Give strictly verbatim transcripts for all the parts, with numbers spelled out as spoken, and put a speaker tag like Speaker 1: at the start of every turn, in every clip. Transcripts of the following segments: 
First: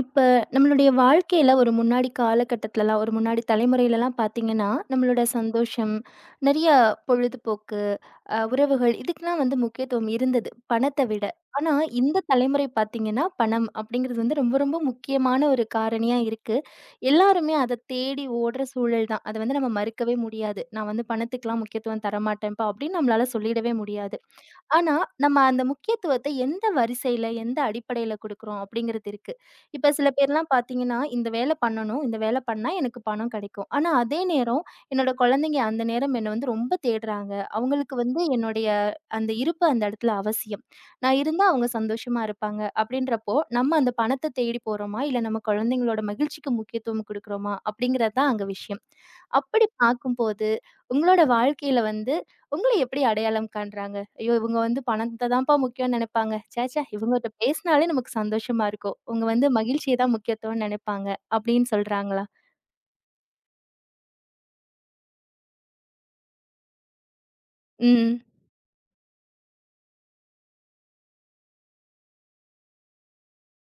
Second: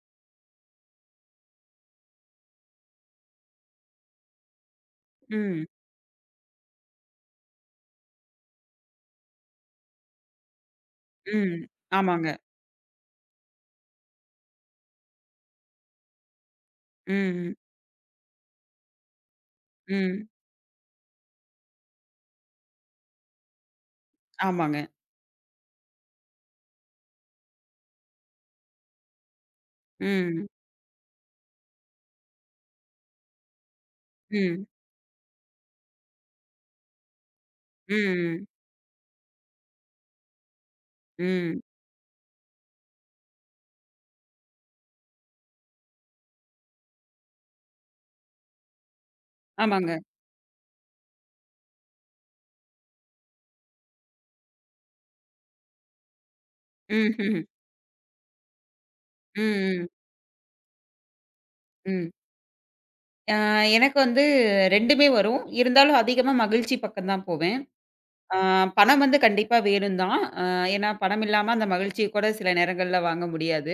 Speaker 1: இப்ப நம்மளுடைய வாழ்க்கையில ஒரு முன்னாடி காலகட்டத்துலலாம், ஒரு முன்னாடி தலைமுறையிலலாம் பார்த்தீங்கன்னா, நம்மளோட
Speaker 2: ம்,
Speaker 1: சந்தோஷம், நெறைய பொழுதுபோக்கு, அ உறவுகள் இதுக்கெல்லாம் வந்து முக்கியத்துவம் இருந்தது, பணத்த விட.
Speaker 2: ம்.
Speaker 1: ஆனா, இந்த
Speaker 2: ஆமாங்க.
Speaker 1: தலைமுறை பார்த்தீங்கன்னா, பணம் அப்படிங்கிறது வந்து ரொம்ப ரொம்ப முக்கியமான ஒரு காரணியா இருக்கு. எல்லாருமே
Speaker 2: ம்,
Speaker 1: அத தேடி ஓடுற சூழல் தான். அத வந்து நம்ம மறுக்கவே
Speaker 2: ம்.
Speaker 1: முடியாது. நான் வந்து பணத்துக்கெல்லாம் முக்கியத்துவம் தரமாட்டேன்ப்பா அப்படின்னு நம்மளால சொல்லிடவே முடியாது.
Speaker 2: ஆமாங்க.
Speaker 1: ஆனா, நம்ம அந்த முக்கியத்துவத்த எந்த வரிசையில, எந்த அடிப்படையில குடுக்குறோம் அப்படிங்கிறது இருக்கு. இப்ப சில
Speaker 2: ம்,
Speaker 1: பேர்லாம் பார்த்தீங்கன்னா, இந்த வேல பண்ணணும், இந்த வேல பண்ணா எனக்கு பணம் கெடைக்கும். ஆனா, அதே நேரம்
Speaker 2: ம்,
Speaker 1: என்னோட குழந்தைங்க அந்த நேரம் என்ன வந்து ரொம்ப தேடுறாங்க. அவங்களுக்கு வந்து
Speaker 2: ம்,
Speaker 1: என்னுடைய அந்த இருப்பு அந்த இடத்துல அவசியம். நான் இருந்தா
Speaker 2: ம்.
Speaker 1: அவங்க சந்தோஷமா இருப்பாங்க. அப்படின்றப்போ, நம்ம அந்த பணத்த தேடி போறோமா? இல்ல நம்ம குழந்தைங்களோட மகிழ்ச்சிக்கு முக்கியத்துவம் குடுக்குறோமா? அப்படிங்கிறது தான் அங்க விஷயம். அப்படி
Speaker 2: ஆமாங்க.
Speaker 1: பார்க்கும்போது, உங்களோட வாழ்க்கையில வந்து உங்கள எப்படி அடையாளம் காண்றாங்க? ஐயோ! இவங்க வந்து பணத்த தான்ப்பா முக்கியம்னு நெனைப்பாங்க. ச்சே! ச்சே! இவங்கட்ட
Speaker 2: ம்ஹ்ம்.
Speaker 1: பேசினாலே நமக்கு சந்தோஷமா இருக்கும். இவங்க வந்து
Speaker 2: ம், ம்,
Speaker 1: மகிழ்ச்சிய தான் முக்கியத்துவம்னு நெனைப்பாங்க. அப்படின்னு
Speaker 2: ம்.
Speaker 1: சொல்றாங்களா?
Speaker 2: ஆ எனக்கு வந்து 2மே வரும். இருந்தாலும் அதிகமா மகிழ்ச்சி பக்கம் தான் போவேன்.
Speaker 1: ம்.
Speaker 2: ஆ பணம் வந்து கண்டிப்பா வேணும் தான். ஆ ஏன்னா பணம் இல்லாம அந்த மகிழ்ச்சிய கூட சில நேரங்கள்ல வாங்க முடியாது.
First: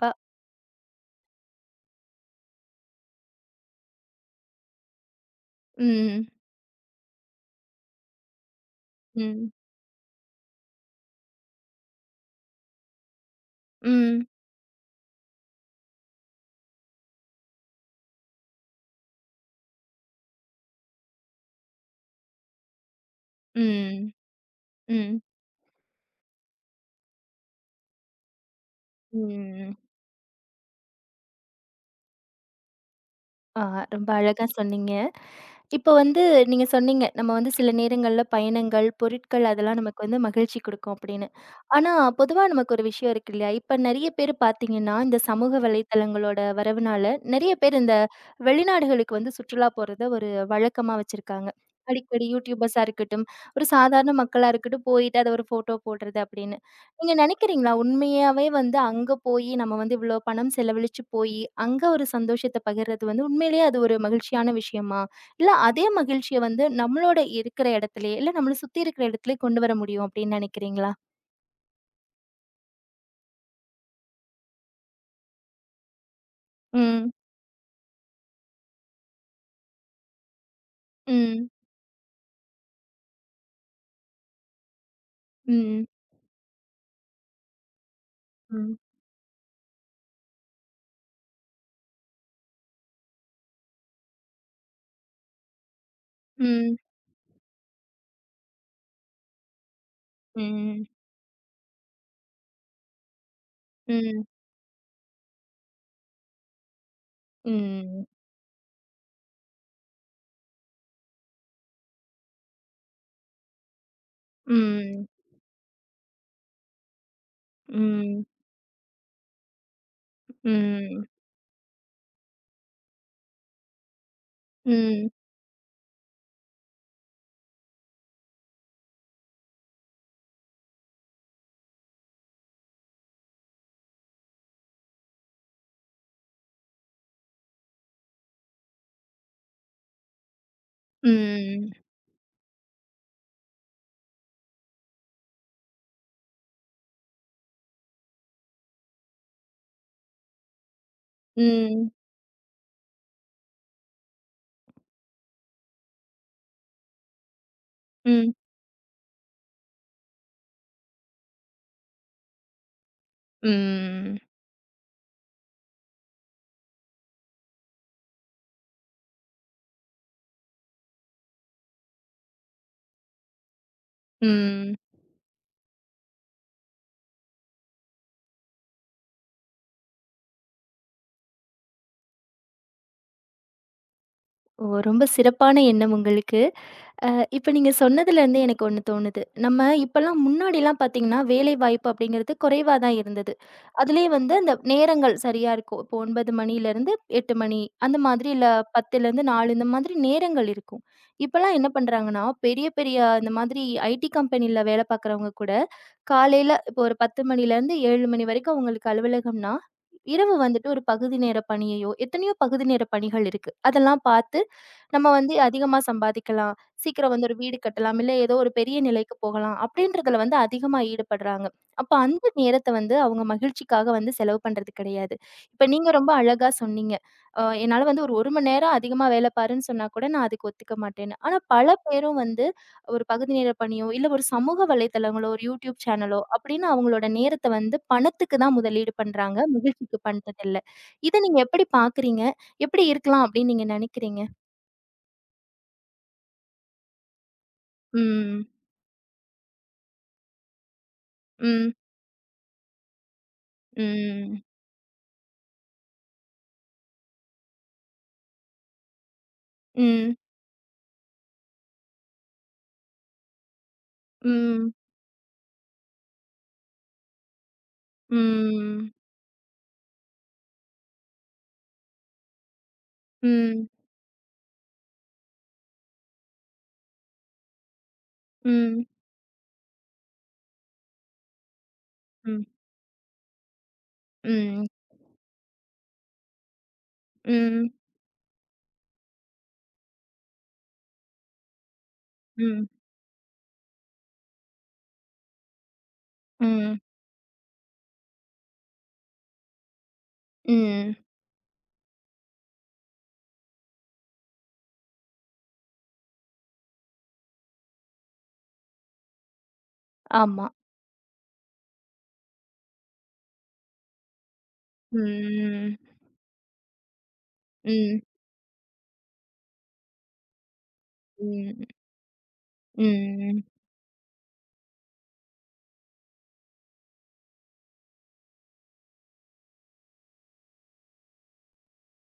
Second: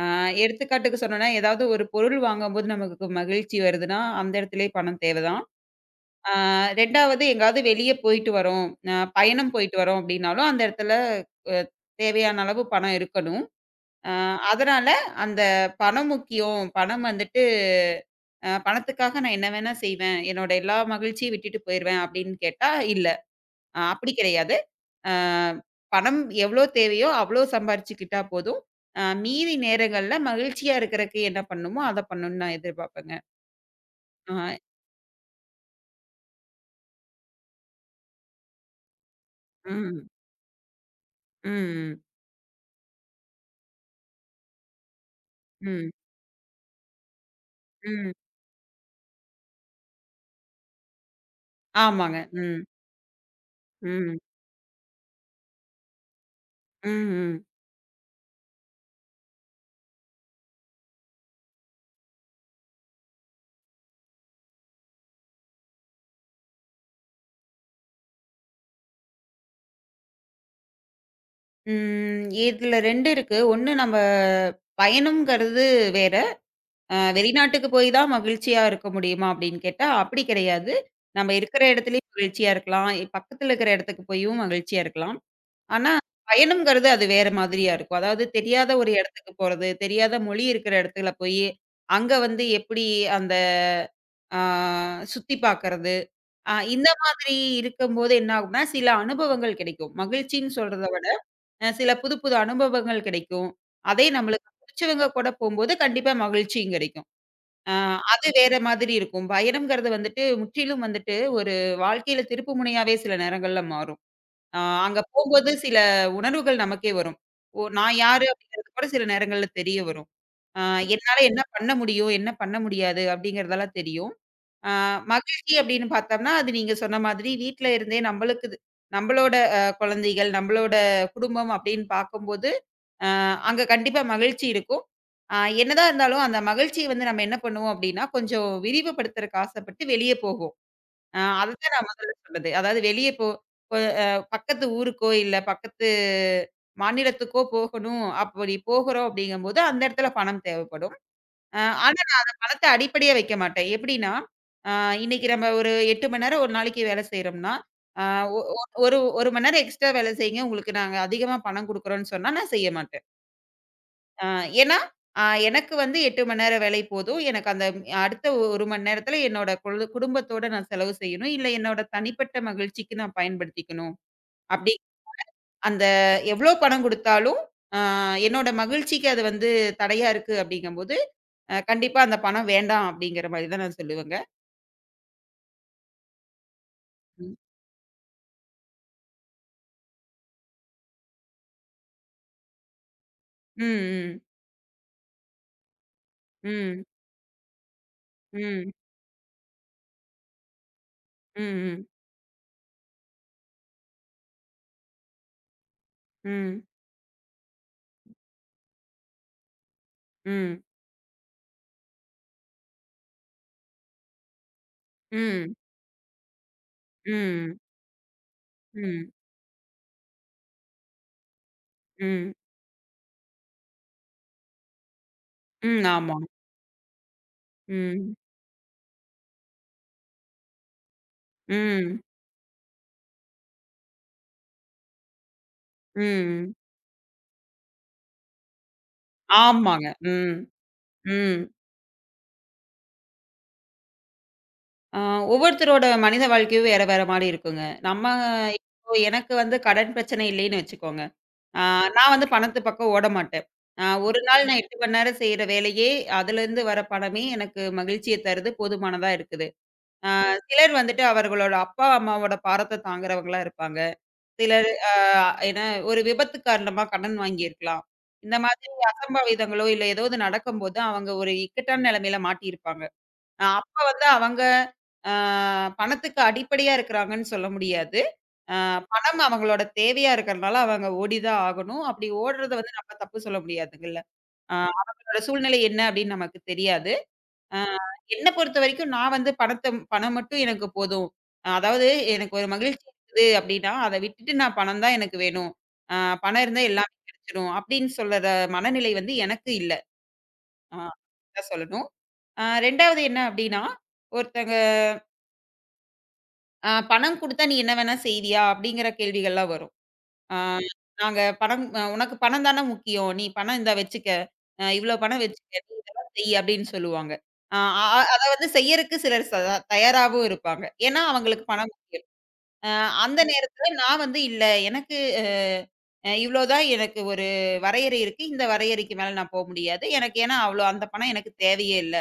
Speaker 2: ஆ எடுத்துக்காட்டுக்கு சொன்னோம்னா, ஏதாவது ஒரு பொருள் வாங்கும்போது நமக்கு மகிழ்ச்சி வருதுன்னா, அந்த இடத்துலயே பணம் தேவ தான்.
Speaker 1: ம்.
Speaker 2: ஆ 2வது எங்காவது வெளிய போயிட்டு வரோம். அ
Speaker 1: ம்.
Speaker 2: பயணம் போயிட்டு வரோம் அப்டின்னாலும், அந்த இடத்துல அ தேவையான அளவு பணம் இருக்கணும். அ
Speaker 1: ம்.
Speaker 2: அதனால அந்த பணம் முக்கியம். பணம் வந்துட்டு அ பணத்துக்காக நான் என்ன வேணா செய்வேன். என்னோட எல்லா மகிழ்ச்சியும் விட்டுட்டு போயிருவேன் அப்டின்னு கேட்டா, இல்ல.
Speaker 1: ம்.
Speaker 2: அ
Speaker 1: ம்.
Speaker 2: அப்டி கிடையாது. அ
Speaker 1: ம்.
Speaker 2: பணம் எவ்ளோ தேவையோ அவ்ளோ சம்பாரிச்சுக்கிட்டா போதும். அ மீதி
Speaker 1: ம்.
Speaker 2: நேரங்கள்ல மகிழ்ச்சியா இருக்கறக்கு என்ன பண்ணுமோ, அத பண்ணணும்னு நான் எதிர்பார்ப்பேங்க.
Speaker 1: ஆ ரொம்ப
Speaker 2: ஆ
Speaker 1: அழகா சொன்னீங்க. இப்போ வந்து நீங்க சொன்னீங்க, நம்ம வந்து சில நேரங்கள்ல பயணங்கள், பொருட்கள் அதெல்லாம் நமக்கு
Speaker 2: ம்.
Speaker 1: வந்து மகிழ்ச்சி குடுக்கும் அப்படின்னு. ஆனா,
Speaker 2: ம்.
Speaker 1: பொதுவா நமக்கு ஒரு விஷயம் இருக்கு இல்லையா? இப்ப நெறைய பேர் பார்த்தீங்கன்னா, இந்த சமூக
Speaker 2: ம்.
Speaker 1: வலைத்தளங்களோட வரவுனால, நெறைய பேர் இந்த
Speaker 2: ம்.
Speaker 1: வெளிநாடுகளுக்கு வந்து சுற்றுலா போறத ஒரு வழக்கமா வச்சிருக்காங்க.
Speaker 2: ஆமாங்க.
Speaker 1: அடிக்கடி
Speaker 2: ம்.
Speaker 1: யூடியூபர்ஸா இருக்கட்டும், ஒரு சாதாரண
Speaker 2: ம்.
Speaker 1: மக்களா இருக்கட்டும், போயிட்டு அத ஒரு ஃபோட்டோ போடுறது அப்படின்னு.
Speaker 2: ம்,
Speaker 1: நீங்க
Speaker 2: ம்.
Speaker 1: நெனைக்கிறீங்களா? உண்மையாவே வந்து அங்க போயி நம்ம வந்து இவ்ளோ பணம் செலவழிச்சு போயி, அங்க ஒரு சந்தோஷத்த பகிர்றது வந்து உண்மையிலேயே அது ஒரு மகிழ்ச்சியான விஷயமா? இல்ல அதே மகிழ்ச்சிய வந்து நம்மளோட இருக்கிற இடத்திலேயே, இல்ல நம்மள சுத்தி இருக்கிற இடத்திலேயே கொண்டு வர முடியும் அப்படின்னு நினைக்கிறீங்களா?
Speaker 2: ம். இதுல ரெண்டு இருக்கு. ஒண்ணு நம்ம பயணம்ங்கிறது வேற. அ
Speaker 1: ம்.
Speaker 2: வெளிநாட்டுக்கு போய் தான் மகிழ்ச்சியா இருக்க முடியுமா அப்படின்னு கேட்டா, அப்படி கிடையாது. நம்ம
Speaker 1: ம்.
Speaker 2: இருக்கிற இடத்துலயும் மகிழ்ச்சியா இருக்கலாம். பக்கத்துல இருக்கிற இடத்துக்கு போயும் மகிழ்ச்சியா இருக்கலாம்.
Speaker 1: ம்.
Speaker 2: ஆனா, பயணம்ங்கிறது அது வேற மாதிரியா இருக்கும். அதாவது தெரியாத
Speaker 1: ம்.
Speaker 2: ஒரு இடத்துக்கு போறது, தெரியாத மொழி இருக்கிற இடத்துல போயி, அங்க வந்து எப்படி அந்த ஆ சுத்தி பார்க்கறது, அ
Speaker 1: ம்.
Speaker 2: இந்த மாதிரி இருக்கும்போது என்ன ஆகும்னா, சில அனுபவங்கள் கிடைக்கும். மகிழ்ச்சின்னு
Speaker 1: ம்.
Speaker 2: சொல்றத விட அ சில புது புது அனுபவங்கள் கிடைக்கும். அதே
Speaker 1: ம்.
Speaker 2: நம்மளுக்கு புடிச்சவங்க கூட போம்போது கண்டிப்பா மகிழ்ச்சியும் கிடைக்கும். அ
Speaker 1: ம்.
Speaker 2: அது வேற மாதிரி இருக்கும். பயணம்ங்கிறது வந்துட்டு முற்றிலும் வந்துட்டு ஒரு வாழ்க்கையில திருப்பு முனையாவே சில நேரங்கள்ல மாறும். அ அங்க
Speaker 1: ம்.
Speaker 2: போம்போது சில உணர்வுகள் நமக்கே வரும். ஓ! நான்
Speaker 1: ம்.
Speaker 2: யாரு அப்படிங்கிறது கூட சில நேரங்கள்ல தெரிய வரும். அ
Speaker 1: ம்.
Speaker 2: என்னால என்ன பண்ண முடியும்? என்ன பண்ண முடியாது? அப்படிங்கிறதெல்லாம் தெரியும். அ
Speaker 1: ம்.
Speaker 2: மகிழ்ச்சி அப்படின்னு பார்த்தோம்னா, அது நீங்க சொன்ன மாதிரி வீட்ல இருந்தே நம்மளுக்கு இது நம்மளோட அ குழந்தைகள், நம்மளோட குடும்பம் அப்படின்னு பார்க்கும்போது அ அங்க கண்டிப்பா மகிழ்ச்சி இருக்கும். அ என்னதான் இருந்தாலும், அந்த மகிழ்ச்சிய வந்து நம்ம என்ன பண்ணுவோம் அப்டின்னா, கொஞ்சம் விரிவுபடுத்துறக்கு ஆசைப்பட்டு வெளிய போகும். அ
Speaker 1: ம்.
Speaker 2: அதத்தான் நான் முதல்ல சொன்னது. அதாவது வெளிய போ அ பக்கத்து ஊருக்கோ, இல்ல பக்கத்து மாநிலத்துக்கோ போகணும். அப்படி போகுறோம் அப்படிங்கும்போது, அந்த இடத்துல பணம் தேவைப்படும். அ
Speaker 1: ம்.
Speaker 2: ஆனா நான் அந்த பணத்த அடிப்படையா வைக்க மாட்டேன். எப்படின்னா, அ இன்னைக்கு நம்ம ஒரு எட்டு மணி நேரம் ஒரு நாளைக்கு வேலை செய்றோம்னா, அ
Speaker 1: ம்.
Speaker 2: ஒ ஒ- ஒரு 1 மணி நேரம் எக்ஸ்ட்ரா வேலை செய்யுங்க. உங்களுக்கு நாங்க அதிகமா பணம் குடுக்குறோம்னு சொன்னா நான் செய்ய மாட்டேன்.
Speaker 1: ம்.
Speaker 2: ஆ ஏன்னா, அ எனக்கு வந்து எட்டு மணி நேர வேலை போதும். எனக்கு அந்த அடுத்த ஒரு மணி நேரத்தில என்னோட குழு குடும்பத்தோட நான் செலவு செய்யணும். இல்ல என்னோட தனிப்பட்ட மகிழ்ச்சிக்கு நான் பயன்படுத்திக்கணும். அப்படி
Speaker 1: ம்.
Speaker 2: அந்த எவ்வளோ பணம் குடுத்தாலும், அ என்னோட மகிழ்ச்சிக்கு அது வந்து தடையா இருக்கு அப்படிங்கும்போது, அ கண்டிப்பா அந்த பணம் வேண்டாம் அப்படிங்கிற மாரி தான் நான் சொல்லுவேங்க.
Speaker 1: ஓ! ரொம்ப சிறப்பான எண்ணம் உங்களுக்கு. அ
Speaker 2: ம்.
Speaker 1: இப்ப நீங்க சொன்னதுலேருந்து எனக்கு ஒண்ணு தோணுது. நம்ம இப்பலாம் முன்னாடிலாம் பார்த்தீங்கன்னா, வேலைவாய்ப்பு அப்படிங்கிறது குறைவா தான் இருந்தது. அதுலயும்
Speaker 2: ம்.
Speaker 1: வந்து அந்த நேரங்கள் சரியா இருக்கும். இப்போ ஒன்பது
Speaker 2: ம்.
Speaker 1: மணிலேருந்து எட்டு மணி அந்த மாதிரி இல்ல
Speaker 2: ம்.
Speaker 1: பத்திலேருந்து நாலு இந்த மாதிரி நேரங்கள் இருக்கும். இப்பலாம் என்ன
Speaker 2: ம்.
Speaker 1: பண்றாங்கன்னா, பெரிய பெரிய இந்த மாதிரி ஐடி கம்பெனில வேலை பார்க்குறவங்க கூட, காலையில
Speaker 2: ம்.
Speaker 1: இப்போ ஒரு பத்து மணிலேருந்து ஏழு மணி வரைக்கும் அவங்களுக்கு அலுவலகம்னா, இரவு
Speaker 2: ம்.
Speaker 1: வந்துட்டு ஒரு பகுதி நேர பணியையோ, எத்தனையோ பகுதி நேர பணிகள் இருக்கு. அதெல்லாம் பார்த்து நம்ம வந்து
Speaker 2: ம்.
Speaker 1: அதிகமா சம்பாதிக்கலாம். சீக்கிரம் வந்து ஒரு
Speaker 2: ம்.
Speaker 1: வீடு
Speaker 2: ம்.
Speaker 1: கட்டலாம். இல்ல ஏதோ ஒரு பெரிய
Speaker 2: ம்.
Speaker 1: நிலைக்கு போகலாம். அப்படின்றதுல வந்து அதிகமா ஈடுபடுறாங்க. அப்ப அந்த
Speaker 2: ம்.
Speaker 1: நேரத்த வந்து அவங்க மகிழ்ச்சிக்காக வந்து செலவு பண்றது கிடையாது. இப்ப
Speaker 2: ம்.
Speaker 1: நீங்க ரொம்ப
Speaker 2: ஆமா.
Speaker 1: அழகா சொன்னீங்க. அ என்னால வந்து ஒரு
Speaker 2: ம்.
Speaker 1: 1 மணி நேரம் அதிகமா வேலை பாருன்னு சொன்னா கூட நான் அதுக்கு ஒத்துக்க மாட்டேன்னு. ஆனா பல
Speaker 2: ம்.
Speaker 1: பேரும் வந்து ஒரு பகுதி நேர பணியோ, இல்ல ஒரு சமூக வலைதளங்களோ, ஒரு YouTube சேனலோ
Speaker 2: ம்.
Speaker 1: அப்படின்னு அவங்களோட நேரத்த வந்து பணத்துக்கு தான் முதலீடு பண்றாங்க.
Speaker 2: ஆமாங்க.
Speaker 1: மகிழ்ச்சிக்கு
Speaker 2: ம்,
Speaker 1: பண்றதில்ல. இத நீங்க
Speaker 2: ம்.
Speaker 1: எப்படி பார்க்குறீங்க? எப்படி இருக்கலாம் அப்படின்னு நீங்க நினைக்கிறீங்க?
Speaker 2: ஆ ஒவ்வொருத்தரோட மனித வாழ்க்கையும் வேற வேற மாரி இருக்குங்க. நம்ம
Speaker 1: Ừm,
Speaker 2: இப்போ எனக்கு வந்து கடன் பிரச்சனை இல்லைன்னு வச்சுக்கோங்க. ஆ
Speaker 1: ừm,
Speaker 2: நான் வந்து பணத்து பக்கம் ஓட மாட்டேன். ஆ ஒரு
Speaker 1: ừm,
Speaker 2: நாள் நான் எட்டு மணி நேரம் செய்ற வேலையே, அதுலேருந்து வர பணமே எனக்கு மகிழ்ச்சிய தருது, போதுமானதா இருக்குது. ஆ
Speaker 1: ừm,
Speaker 2: சிலர் வந்துட்டு அவர்களோட அப்பா, அம்மாவோட பாரத்த தாங்குறவங்களா இருப்பாங்க. சிலர்
Speaker 1: ừm,
Speaker 2: ஆ ஏன்னா ஒரு விபத்து காரணமா கடன் வாங்கியிருக்கலாம். இந்த
Speaker 1: ừm,
Speaker 2: மாதிரி
Speaker 1: ம்,
Speaker 2: அசம்பாவிதங்களோ, இல்ல ஏதோ நடக்கும்போது அவங்க ஒரு இக்கட்டான நிலைமையில மாட்டியிருப்பாங்க. அ
Speaker 1: ம்,
Speaker 2: அப்ப வந்து அவங்க அ பணத்துக்கு அடிப்படையா இருக்கிறாங்கன்னு சொல்ல முடியாது.
Speaker 1: ம்,
Speaker 2: அ
Speaker 1: ம்,
Speaker 2: பணம் அவங்களோட தேவையா இருக்கிறனால அவங்க ஓடி தான் ஆகணும். அப்படி ஓடுறத வந்து நம்ம தப்பு சொல்ல முடியாதுங்கல்ல. அ அவங்களோட சூழ்நிலை என்ன அப்படின்னு நமக்கு தெரியாது. அ
Speaker 1: ம்,
Speaker 2: என்ன பொறுத்தவரைக்கும் நான் வந்து பணத்த பணம் மட்டும் எனக்கு போதும். அஹ், அதாவது எனக்கு ஒரு
Speaker 1: ம்,
Speaker 2: மகிழ்ச்சி இருக்குது அப்படின்னா, அத விட்டுட்டு நான் பணம் தான் எனக்கு வேணும். அ பணம் இருந்தா
Speaker 1: ம்,
Speaker 2: எல்லாமே கிடைச்சிடும் அப்படின்னு சொல்ற மனநிலை வந்து எனக்கு இல்ல. ஆ
Speaker 1: ம்.
Speaker 2: தான் சொல்லணும். அ 2வது என்ன அப்டின்னா, ஒருத்தங்க அ "பணம் குடுத்தா நீ என்ன வேணா செய்வியா?" அப்படிங்கிற கேள்விகள்லாம் வரும். அ
Speaker 1: ஆமா.
Speaker 2: நாங்க பணம் அ "உனக்கு பணம் தான முக்கியம். நீ பணம் இந்தா வச்சுக்க. அ இவ்ளோ பணம் வச்சுக்க. நீ
Speaker 1: ம்,
Speaker 2: இதெல்லாம் செய்" அப்படின்னு சொல்லுவாங்க. ஆ, அ அ
Speaker 1: ம்,
Speaker 2: அத வந்து செய்யறக்கு சிலர் ச தயாராவும் இருப்பாங்க. ஏன்னா அவங்களுக்கு
Speaker 1: ம், ம்,
Speaker 2: பணம் அ அந்த
Speaker 1: ம்,
Speaker 2: நேரத்துல நான் வந்து இல்ல எனக்கு அ அ இவ்ளோ தான் எனக்கு ஒரு வரையறை இருக்கு. இந்த வரையறைக்கு மேல நான் போ முடியாது. எனக்கு ஏன்னா அவ்ளோ அந்த பணம் எனக்கு தேவையே இல்ல.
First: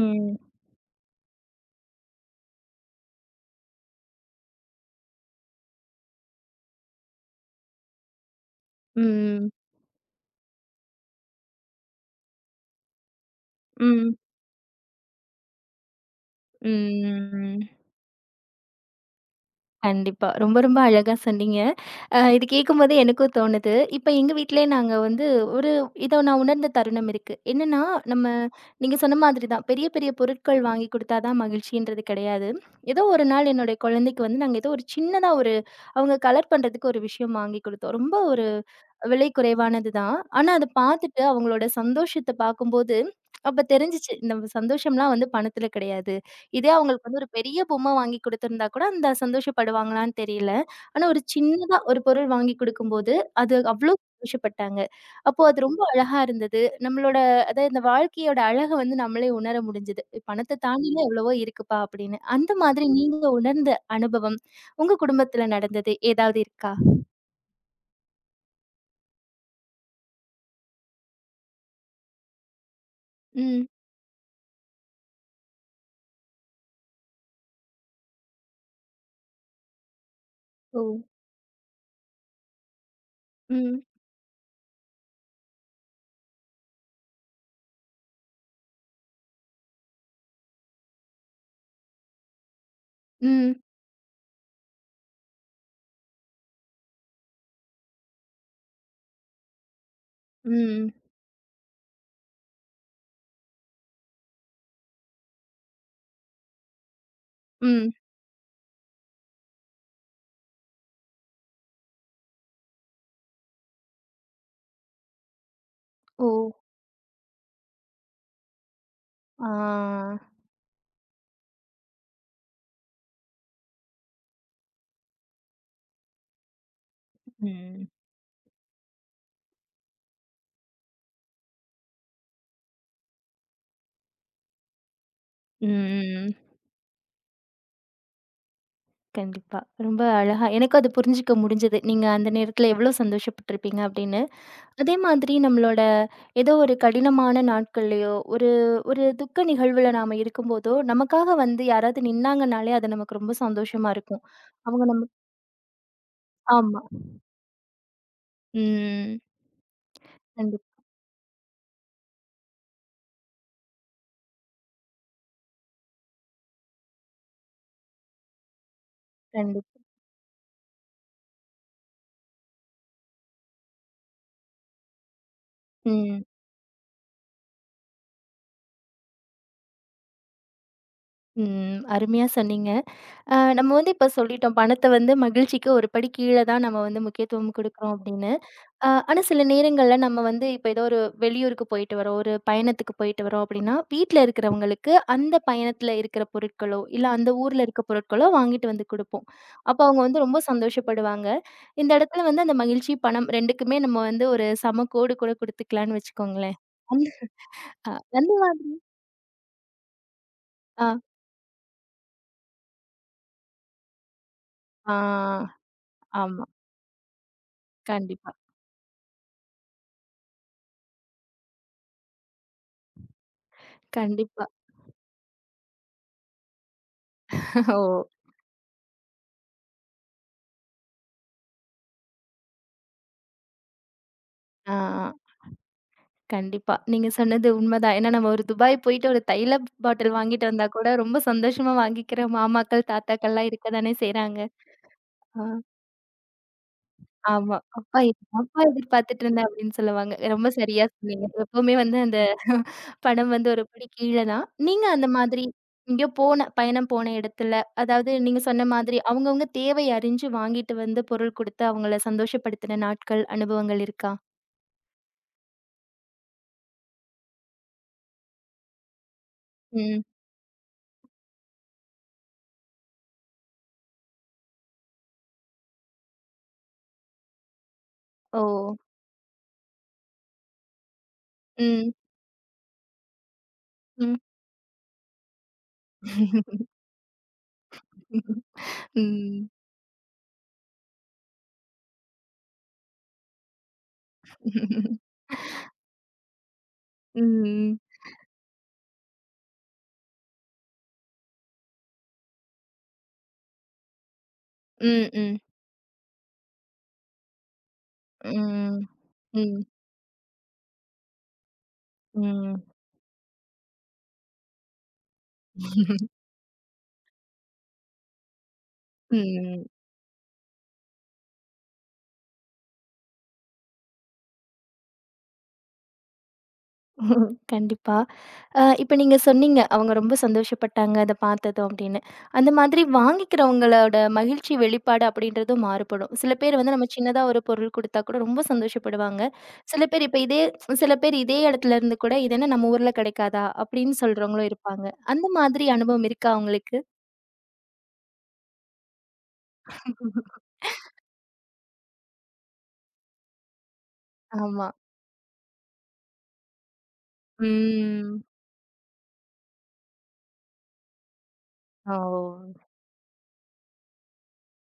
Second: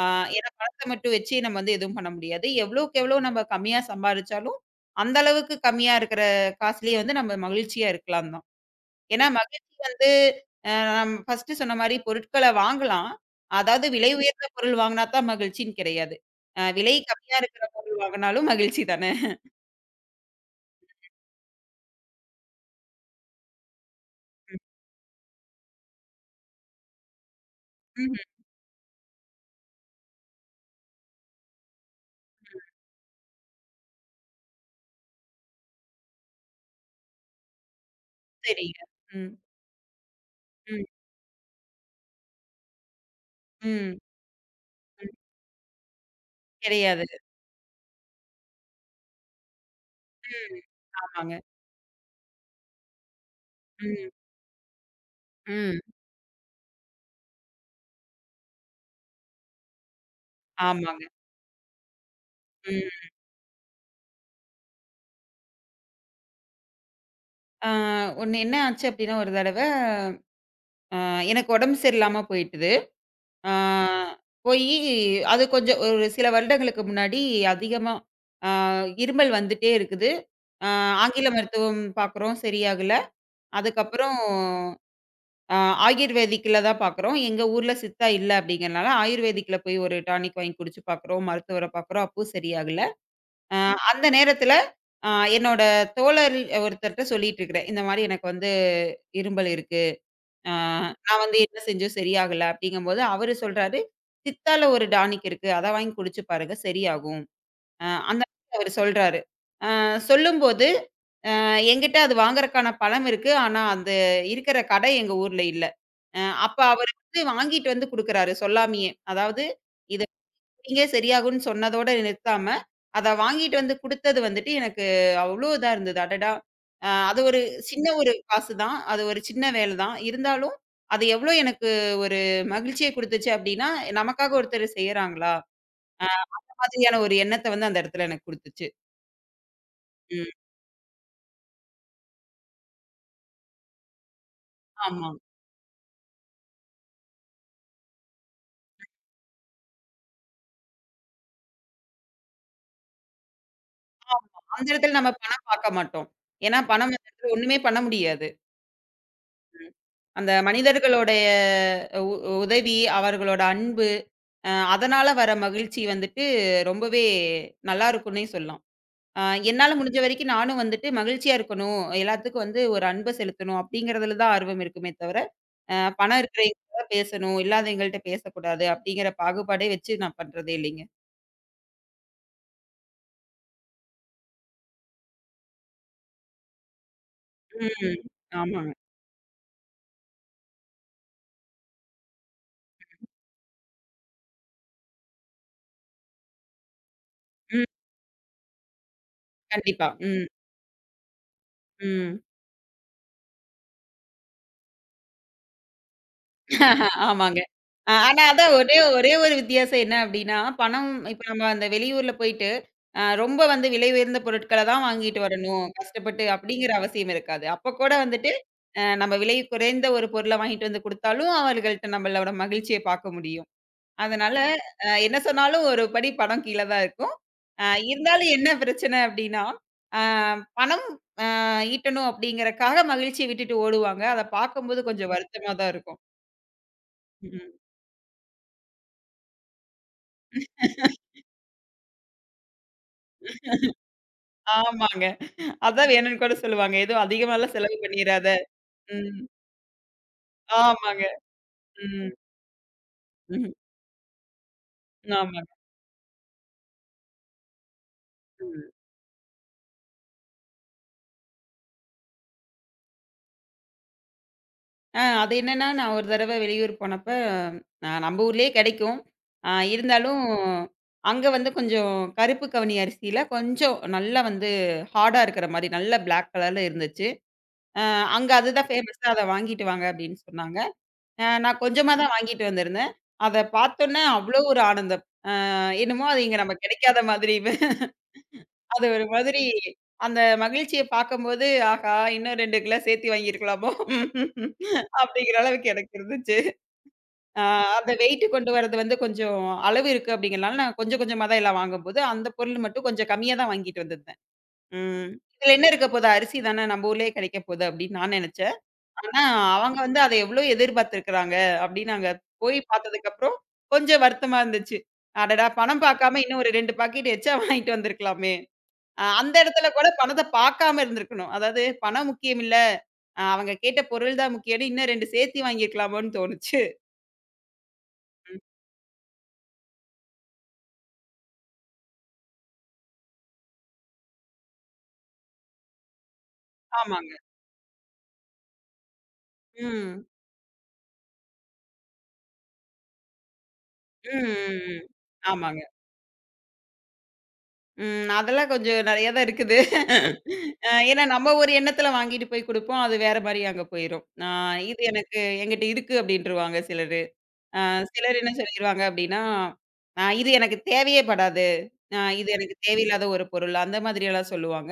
Speaker 2: ஆ ஏன்னா பணத்த மட்டும் வச்சு நம்ம வந்து எதுவும் பண்ண முடியாது. எவ்வளோக்கு எவ்வளோ நம்ம கம்மியா சம்பாரிச்சாலும், அந்த அளவுக்கு கம்மியா இருக்கிற காசுலயே வந்து நம்ம மகிழ்ச்சியா இருக்கலாம் தான். ஏன்னா
Speaker 1: ம்,
Speaker 2: மகன் வந்து அ நம் ஃபர்ஸ்ட்டு சொன்ன மாரி பொருட்கள வாங்கலாம். அதாவது விலை உயர்ந்த பொருள் வாங்குனா தான் மகிழ்ச்சின்னு கிடையாது. அ
Speaker 1: ம்,
Speaker 2: விலை கம்மியா இருக்கிற
Speaker 1: ம்.
Speaker 2: பொருள் வாங்குனாலும் மகிழ்ச்சி தானே!
Speaker 1: கண்டிப்பா. ரொம்ப ரொம்ப அழகா சொன்னீங்க. அ இது கேட்கும்போதே எனக்கும் தோணுது. இப்ப எங்க வீட்லயே நாங்க வந்து ஒரு இத நான் உணர்ந்த தருணம் இருக்கு. என்னன்னா,
Speaker 2: ம்ஹ்ம்.
Speaker 1: நம்ம நீங்க சொன்ன மாதிரி தான். பெரிய பெரிய பொருட்கள் வாங்கி குடுத்தா தான் மகிழ்ச்சின்றது கிடையாது. ஏதோ ஒரு நாள் என்னுடைய குழந்தைக்கு வந்து நாங்க ஏதோ ஒரு சின்னதா ஒரு அவங்க கலர் பண்றதுக்கு ஒரு விஷயம் வாங்கி குடுத்தோம். ரொம்ப ஒரு
Speaker 2: சரிங்க.
Speaker 1: விலை
Speaker 2: ம்.
Speaker 1: குறைவானது தான். ஆனா அத
Speaker 2: ம்.
Speaker 1: பார்த்துட்டு அவங்களோட சந்தோஷத்த பார்க்கும்போது, அப்ப
Speaker 2: ம்.
Speaker 1: தெரிஞ்சுச்சு. நம்ம
Speaker 2: ம்.
Speaker 1: சந்தோஷம்லாம் வந்து பணத்துல கிடையாது. இதே
Speaker 2: கிடையாது.
Speaker 1: அவங்களுக்கு வந்து ஒரு பெரிய பொம்மை வாங்கி குடுத்திருந்தா கூட அந்த சந்தோஷப்படுவாங்களான்னு தெரியல.
Speaker 2: ம்.
Speaker 1: ஆனா ஒரு
Speaker 2: ஆமாங்க.
Speaker 1: சின்னதா ஒரு பொருள் வாங்கி குடுக்கும்போது, அது அவ்ளோ
Speaker 2: ம்.
Speaker 1: சந்தோஷப்பட்டாங்க. அப்போ அது
Speaker 2: ம்.
Speaker 1: ரொம்ப அழகா இருந்தது. நம்மளோட அதாவது இந்த வாழ்க்கையோட அழக வந்து நம்மளே உணர முடிஞ்சது. பணத்த
Speaker 2: ஆமாங்க.
Speaker 1: தாண்டிலாம் எவ்வளவோ இருக்குப்பா அப்படின்னு. அந்த மாதிரி
Speaker 2: ம்.
Speaker 1: நீங்க உணர்ந்த அனுபவம், உங்க குடும்பத்துல நடந்தது ஏதாவது இருக்கா?
Speaker 2: ஆ ஒண்ணு என்ன ஆச்சு அப்டின்னா ஒரு தடவ ஆ எனக்கு உடம்பு சரியில்லாம போயிட்டுது. ஆ
Speaker 1: ம்.
Speaker 2: ம். போயி அது கொஞ்சம் ஒரு சில வருடங்களுக்கு முன்னாடி அதிகமா ஆ இருமல் வந்துட்டே இருக்குது. ஆ
Speaker 1: ஓ!
Speaker 2: ஆங்கில ம். மருத்துவம் பார்க்குறோம் சரியாகல.
Speaker 1: ம்.
Speaker 2: அதுக்கப்புறம் ஆ ஆயுர்வேதிக்ல தான் பார்க்குறோம். எங்க ஊர்ல சித்தா இல்ல அப்படிங்கிறனால ஆயுர்வேதிக்ல போய் ஒரு டானிக் வாங்கி குடிச்சு பார்க்குறோம். மருத்துவர பார்க்குறோம். அப்பவும் சரியாகல.
Speaker 1: Ừm,
Speaker 2: ஆ அந்த நேரத்தில ஆ என்னோட தோழர் ஒருத்தர்ட்ட சொல்லிட்டு இருக்கிறேன். இந்த மாரி எனக்கு வந்து இருமல் இருக்கு. ஆ
Speaker 1: ừm,
Speaker 2: நான் வந்து என்ன செஞ்சும் சரியாகல அப்படிங்கும்போது அவரு சொல்றாரு, சித்தால ஒரு டானிக் இருக்கு. அத வாங்கி குடிச்சு பாருங்க சரியாகும். அ
Speaker 1: ம்.
Speaker 2: அந்த மாதிரி அவரு சொல்றாரு. ஆ சொல்லும்போது அ என்கிட்ட அது வாங்குறக்கான பணம் இருக்கு. ஆனா அந்த இருக்கிற கடை எங்க ஊர்ல இல்ல. அ
Speaker 1: ஓ!
Speaker 2: அப்ப அவரு வந்து வாங்கிட்டு வந்து குடுக்குறாரு சொல்லாமயே. அதாவது,
Speaker 1: ஆ.
Speaker 2: இங்கே சரியாகும்னு சொன்னதோட நிறுத்தாம, அத வாங்கிட்டு வந்து குடுத்தது வந்துட்டு எனக்கு அவ்ளோ இதா இருந்தது. அடடா! அ அது ஒரு சின்ன
Speaker 1: ம்,
Speaker 2: ஒரு காசு தான். அது ஒரு சின்ன வேல தான். இருந்தாலும், அது எவ்ளோ எனக்கு ஒரு மகிழ்ச்சிய குடுத்துச்சு அப்டின்னா, நமக்காக ஒருத்தர் செய்றாங்களா? அ
Speaker 1: ம்.
Speaker 2: மாதிரியான ஒரு எண்ணத்த வந்து அந்த இடத்துல எனக்கு குடுத்துச்சு.
Speaker 1: கண்டிப்பா. ரொம்ப
Speaker 2: ம்.
Speaker 1: அழகா எனக்கும் அது புரிஞ்சுக்க முடிஞ்சது. நீங்க அந்த நேரத்துல எவ்வளோ சந்தோஷப்பட்டுருப்பீங்க அப்படின்னு. அதே
Speaker 2: ஆமா.
Speaker 1: மாதிரி நம்மளோட ஏதோ ஒரு கடினமான நாட்கள்லயோ, ஒரு ஒரு துக்க நிகழ்வுல நாம இருக்கும்போதோ, நமக்காக வந்து யாராவது நின்னாங்கனாலே அது நமக்கு ரொம்ப சந்தோஷமா இருக்கும்.
Speaker 2: அந்த
Speaker 1: அவங்க
Speaker 2: இடத்துல
Speaker 1: நம்ம
Speaker 2: நம்ம பணம் பாக்க மாட்டோம். ஏன்னா
Speaker 1: ஆமா.
Speaker 2: பணம் அந்த இடத்துல ஒண்ணுமே பண்ண முடியாது.
Speaker 1: ம்.
Speaker 2: அந்த
Speaker 1: கண்டிப்
Speaker 2: மனிதர்களுடைய உ உதவி, அவர்களோட அன்பு, அ அதனால வர மகிழ்ச்சி வந்துட்டு ரொம்பவே நல்லா இருக்கும்னே சொல்லலாம். அ
Speaker 1: கண்டிப்
Speaker 2: என்னால முடிஞ்ச வரைக்கும் நானும் வந்துட்டு மகிழ்ச்சியா இருக்கணும். எல்லாத்துக்கும் வந்து ஒரு அன்ப செலுத்தணும் அப்படிங்கிறதுல தான் ஆர்வம் இருக்குமே தவிர, அ பணம்
Speaker 1: ம்,
Speaker 2: இருக்கிறவங்கள்ட்ட பேசணும், இல்லாதவங்கள்ட்ட பேசக்கூடாது அப்படிங்கிற பாகுபாடே வச்சு நான் பண்றதே இல்லைங்க.
Speaker 1: ம். அருமையா சொன்னீங்க. அ நம்ம வந்து இப்ப சொல்லிட்டோம். பணத்த வந்து மகிழ்ச்சிக்கு ஒரு படி கீழ தான் நம்ம வந்து முக்கியத்துவம் குடுக்குறோம்
Speaker 2: ம்.
Speaker 1: அப்படின்னு.
Speaker 2: ஆமாங்க.
Speaker 1: அ ஆனா சில நேரங்கள்ல நம்ம வந்து இப்ப ஏதோ ஒரு வெளியூருக்கு போயிட்டு வரோம், ஒரு பயணத்துக்கு போயிட்டு வரோம் அப்படின்னா, வீட்ல இருக்கிறவங்களுக்கு அந்த பயணத்துல இருக்கிற பொருட்களோ, இல்ல அந்த ஊர்ல
Speaker 2: ம்.
Speaker 1: இருக்க பொருட்களோ வாங்கிட்டு வந்து குடுப்போம். அப்ப
Speaker 2: கண்டிப்பா.
Speaker 1: அவங்க வந்து
Speaker 2: ம்.
Speaker 1: ரொம்ப சந்தோஷப்படுவாங்க. இந்த
Speaker 2: ம்.
Speaker 1: இடத்துல வந்து அந்த மகிழ்ச்சி, பணம் ரெண்டுக்குமே நம்ம வந்து ஒரு சம கோடு கூட குடுத்துக்கலான்னு வச்சுக்கோங்களேன். அந்த
Speaker 2: ஆமாங்க.
Speaker 1: அ
Speaker 2: அ ஆனா
Speaker 1: வந்து
Speaker 2: அதான் ஒரே ஒரே ஒரு வித்தியாசம் என்ன அப்டின்னா,
Speaker 1: ஆ
Speaker 2: பணம் இப்ப நம்ம அந்த வெளியூர்ல போயிட்டு, அ ரொம்ப வந்து விலை உயர்ந்த பொருட்கள தான்
Speaker 1: ஆ
Speaker 2: வாங்கிட்டு வரணும், கஷ்டப்பட்டு
Speaker 1: ஆமா.
Speaker 2: அப்படிங்கிற அவசியம் இருக்காது. அப்ப கூட
Speaker 1: கண்டிப்பா,
Speaker 2: வந்துட்டு, அ நம்ம விலை குறைந்த ஒரு பொருள வாங்கிட்டு வந்து குடுத்தாலும், அவர்கள்ட்ட நம்மளோட மகிழ்ச்சிய பாக்க முடியும். அதனால,
Speaker 1: கண்டிப்பா.
Speaker 2: அ என்ன சொன்னாலும் ஒரு படி பணம் கீழ தான் இருக்கும். அ
Speaker 1: ஓ!
Speaker 2: இருந்தாலும் என்ன பிரச்சனை அப்டின்னா, அ பணம் அ ஈட்டணும் அப்படிங்கிறக்காக மகிழ்ச்சிய விட்டுட்டு ஓடுவாங்க. அத
Speaker 1: ஆ.
Speaker 2: பாக்கும்போது கொஞ்சம் வருத்தமா தான் இருக்கும்.
Speaker 1: கண்டிப்பா. நீங்க சொன்னது
Speaker 2: ம்.
Speaker 1: உண்மதான். ஏன்னா நம்ம ஒரு துபாய் போயிட்டு ஒரு தைல பாட்டில் வாங்கிட்டு வந்தா கூட ரொம்ப சந்தோஷமா வாங்கிக்கிற மாமாக்கள், தாத்தாக்கள்லாம் இருக்க தானே செய்றாங்க.
Speaker 2: ஆமாங்க.
Speaker 1: ஆ
Speaker 2: அதான் வேணும்னு கூட சொல்லுவாங்க. எதுவும் அதிகமாலாம்
Speaker 1: ஆமா.
Speaker 2: செலவு
Speaker 1: அப்பா இது-
Speaker 2: பண்ணிறாத.
Speaker 1: அப்பா
Speaker 2: ம்.
Speaker 1: எதிர்பார்த்துட்டு இருந்தேன் அப்படின்னு சொல்லுவாங்க. ரொம்ப சரியா
Speaker 2: ஆமாங்க.
Speaker 1: சொன்னீங்க. எப்பவுமே வந்து
Speaker 2: ம்.
Speaker 1: அந்த பணம் வந்து
Speaker 2: ம்ஹ்ம்.
Speaker 1: ஒரு படி கீழ தான். நீங்க அந்த மாதிரி
Speaker 2: ஆமாங்க.
Speaker 1: எங்கேயோ போன பயணம் போன இடத்துல, அதாவது நீங்க சொன்ன
Speaker 2: ம்.
Speaker 1: மாதிரி அவங்கவங்க தேவை அறிஞ்சு வாங்கிட்டு வந்து பொருள் குடுத்து அவங்கள சந்தோஷப்படுத்தின நாட்கள், அனுபவங்கள் இருக்கா?
Speaker 2: ஆ அது என்னன்னா, நான் ஒரு தடவ வெளியூர் போனப்ப, அ நம்ம ஊர்லயே கெடைக்கும். ஆ
Speaker 1: ம்.
Speaker 2: இருந்தாலும், அங்க வந்து கொஞ்சம் கருப்பு கவுனி அரிசியில கொஞ்சம் நல்லா வந்து ஹார்டா இருக்கிற மாரி, நல்ல பிளாக் கலர்ல இருந்துச்சு. அ அங்க
Speaker 1: ஓ!
Speaker 2: அதுதான் ஃபேமஸா அத வாங்கிட்டு வாங்க அப்டின்னு சொன்னாங்க. அ நான்
Speaker 1: ம்.
Speaker 2: கொஞ்சமா தான் வாங்கிட்டு வந்திருந்தேன். அத பார்த்தோன்னே
Speaker 1: ம்.
Speaker 2: அவ்ளோ ஒரு ஆனந்தம். அ என்னமோ அது இங்க நம்ம கெடைக்காத மாதிரி அது ஒரு மாதிரி
Speaker 1: ம்.
Speaker 2: அந்த மகிழ்ச்சிய பார்க்கும்போது, ஆஹா! இன்னும் ரெண்டு கிலோ சேர்த்து வாங்கியிருக்கலாமோ! அப்படிங்கிற அளவுக்கு எனக்கு இருந்துச்சு. ஆ
Speaker 1: Ừm,
Speaker 2: அந்த வெயிட் கொண்டு வரது வந்து கொஞ்சம் அளவு இருக்கு அப்படிங்கிறனால, நான் கொஞ்சம் கொஞ்சமா தான் எல்லாம் வாங்கும்போது, அந்த பொருள் மட்டும் கொஞ்சம் கம்மியா தான் வாங்கிட்டு வந்திருந்தேன்.
Speaker 1: ம்,
Speaker 2: ம்.
Speaker 1: ம்,
Speaker 2: இதில என்ன இருக்க போது? அரிசி தானே நம்ம ஊர்லயே கிடைக்க போகுது அப்படின்னு நான் நினைச்சேன்.
Speaker 1: ம்,
Speaker 2: ஆனா
Speaker 1: ம்,
Speaker 2: அவங்க வந்து அத எவ்வளோ எதிர்பார்த்திருக்கிறாங்க அப்படின்னு நாங்க போய்
Speaker 1: ம்,
Speaker 2: பார்த்ததுக்கப்புறம், கொஞ்சம் வருத்தமா இருந்துச்சு. அடடா! பணம்
Speaker 1: ம்.
Speaker 2: பார்க்காம இன்னும் ஒரு ரெண்டு பாக்கெட் எச்சா வாங்கிட்டு வந்திருக்கலாமே! அ அந்த இடத்துல கூட பணத்த பாக்காம இருந்திருக்கணும். அதாவது பணம் முக்கியம் இல்ல. அ அவங்க கேட்ட பொருள் தான் முக்கியம்னு இன்னும் ரெண்டு சேர்த்தி வாங்கியிருக்கலாமோன்னு தோணுச்சு.
Speaker 1: கண்டிப்பா.
Speaker 2: ம்.
Speaker 1: அ இப்ப நீங்க சொன்னீங்க, அவங்க ரொம்ப சந்தோஷப்பட்டாங்க அத பார்த்ததும் அப்படின்னு. அந்த மாதிரி வாங்கிக்கிறவங்களோட மகிழ்ச்சி வெளிப்பாடு அப்படின்றதும் மாறுபடும். சில பேர் வந்து நம்ம
Speaker 2: ஆமாங்க.
Speaker 1: சின்னதா ஒரு பொருள் குடுத்தா கூட ரொம்ப சந்தோஷப்படுவாங்க. சில
Speaker 2: ம்.
Speaker 1: பேர் இப்ப இதே சில பேர் இதே இடத்துல இருந்து கூட, "இது என்ன நம்ம ஊர்ல கிடைக்காதா?" அப்படின்னு
Speaker 2: ம்,
Speaker 1: சொல்றவங்களும்
Speaker 2: ம், ம்.
Speaker 1: இருப்பாங்க. அந்த
Speaker 2: ஆமாங்க.
Speaker 1: மாதிரி அனுபவம் இருக்கா உங்களுக்கு?
Speaker 2: ம். அதெல்லாம் கொஞ்சம் நெறைய தான் இருக்குது. அ ஏன்னா நம்ம ஒரு எண்ணத்துல வாங்கிட்டு போய் குடுப்போம். அது வேற மாரி அங்க போயிரும். அ
Speaker 1: ஆமா.
Speaker 2: இது எனக்கு என்கிட்ட இருக்கு அப்டின்ருவாங்க சிலரு. அ
Speaker 1: ம்.
Speaker 2: சிலர் என்ன சொல்லிருவாங்க அப்டின்னா, அ இது எனக்கு தேவையே படாது.
Speaker 1: ஓ!
Speaker 2: அ இது எனக்கு தேவையில்லாத ஒரு பொருள். அந்த மாதிரியெல்லாம் சொல்லுவாங்க.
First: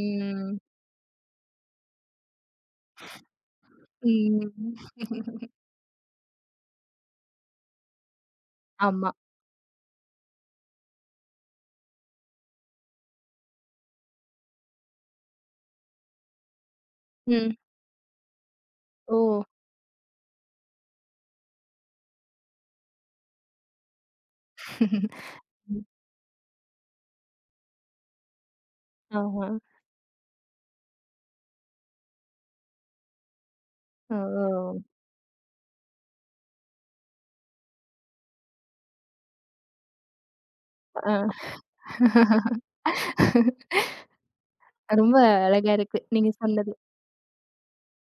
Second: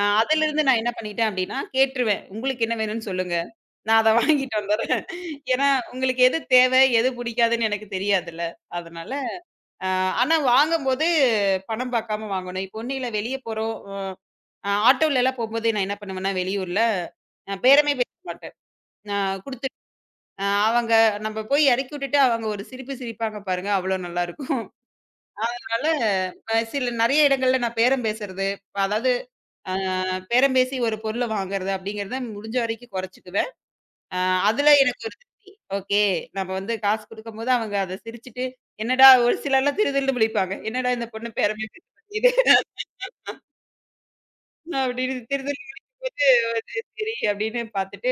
Speaker 2: ஆ அதிலிருந்து நான் என்ன பண்ணிட்டேன் அப்டின்னா, கேட்டுருவேன். உங்களுக்கு என்ன வேணும்னு சொல்லுங்க. நான் அத
Speaker 1: ம்.
Speaker 2: வாங்கிட்டு வந்துர்றேன். ஏன்னா, உங்களுக்கு எது தேவை, எது புடிக்காதுன்னு எனக்கு தெரியாதுல்ல.
Speaker 1: ஆமா.
Speaker 2: அதனால அ ஆனா வாங்கும்போது பணம் பாக்காம வாங்கணும். இப்போ ஒண்ணும் இல்ல வெளிய போறோம். அ ஆட்டோலலாம் போம்போது நான் என்ன பண்ணுவேன்னா, வெளியூர்ல
Speaker 1: ம்.
Speaker 2: அ பேரமே பேச மாட்டேன்.
Speaker 1: ஓ!
Speaker 2: நான் குடுத்து அ அவங்க நம்ம போய் எறக்கி விட்டுட்டு அவங்க ஒரு சிரிப்பு சிரிப்பாங்க பாருங்க, அவ்ளோ நல்லாருக்கும்.
Speaker 1: ம்.
Speaker 2: அ சில நெறைய இடங்கள்ல நான் பேரம் பேசுறது, அதாவது
Speaker 1: ஆஹா.
Speaker 2: அ பேரம் பேசி ஒரு பொருள வாங்குறது அப்படிங்கிறத முடிஞ்ச வரைக்கும் குறைச்சுக்குவேன். அ அதுல
Speaker 1: ஓ!
Speaker 2: எனக்கு ஒரு திருப்தி. ஓகே. நம்ம வந்து காசு குடுக்கும்போது அவங்க அத சிரிச்சுட்டு, என்னடா ஒரு சிலர்லாம் திருதிருன்னு முழிப்பாங்க. என்னடா இந்த
Speaker 1: ஆ
Speaker 2: பொண்ணு பேரமே பேச மாட்டேங்குது அப்படின்னு
Speaker 1: ரொம்ப அழகா
Speaker 2: திருதிருன்னு
Speaker 1: இருக்கு.
Speaker 2: முழிக்கும்போது
Speaker 1: நீங்க சொன்னது.
Speaker 2: வந்து சரி அப்படின்னு பார்த்துட்டு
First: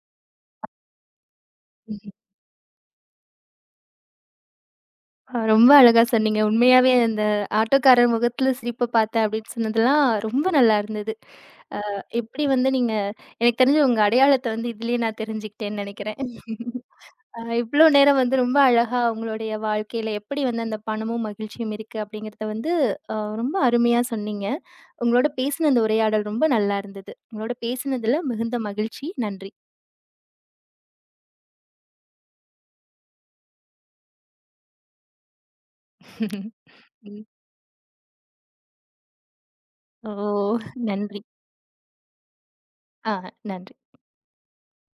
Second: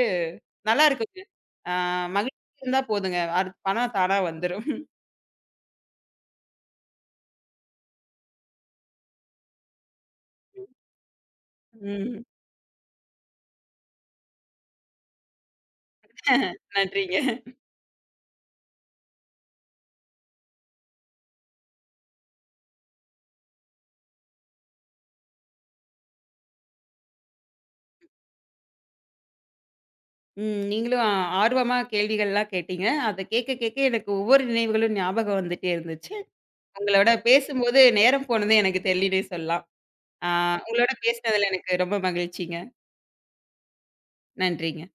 Speaker 2: நல்லா இருக்குங்க. அ
Speaker 1: ம்.
Speaker 2: மகிழ்ச்சி இருந்தா போதுங்க. அது பணம் தானா வந்துரும்.
Speaker 1: அ ரொம்ப அழகா சொன்னீங்க. உண்மையாவே அந்த ஆட்டோக்காரர் முகத்துல சிரிப்ப பார்த்தேன் அப்படின்னு சொன்னதெல்லாம் ரொம்ப நல்லா இருந்தது.
Speaker 2: ம்.
Speaker 1: எப்படி வந்து நீங்க எனக்கு தெரிஞ்சு உங்க அடையாளத்த வந்து இதுலயே நான் தெரிஞ்சுக்கிட்டேன்னு நெனைக்கிறேன்.
Speaker 2: நன்றிங்க.
Speaker 1: அ இவ்ளோ நேரம் வந்து ரொம்ப அழகா உங்களுடைய வாழ்க்கையில எப்படி வந்து அந்த பணமும், மகிழ்ச்சியும் இருக்கு அப்படிங்கிறத வந்து அ ரொம்ப அருமையா சொன்னீங்க. உங்களோட பேசின இந்த உரையாடல் ரொம்ப நல்லா இருந்தது. உங்களோட பேசினதுல மிகுந்த மகிழ்ச்சி. நன்றி.
Speaker 2: ம். நீங்களும் ஆ ஆர்வமா கேள்விகள்லாம் கேட்டீங்க. அத கேட்க கேட்க எனக்கு ஒவ்வொரு நினைவுகளும் ஞாபகம் வந்துட்டே இருந்துச்சு. உங்களோட
Speaker 1: ம்.
Speaker 2: பேசும்போது நேரம் போனதே எனக்கு தெரியலன்னே சொல்லலாம்.
Speaker 1: ஓ!
Speaker 2: ஆ உங்களோட
Speaker 1: நன்றி.
Speaker 2: பேசினதுல எனக்கு ரொம்ப மகிழ்ச்சிங்க.
Speaker 1: ஆ நன்றி.
Speaker 2: நன்றிங்க.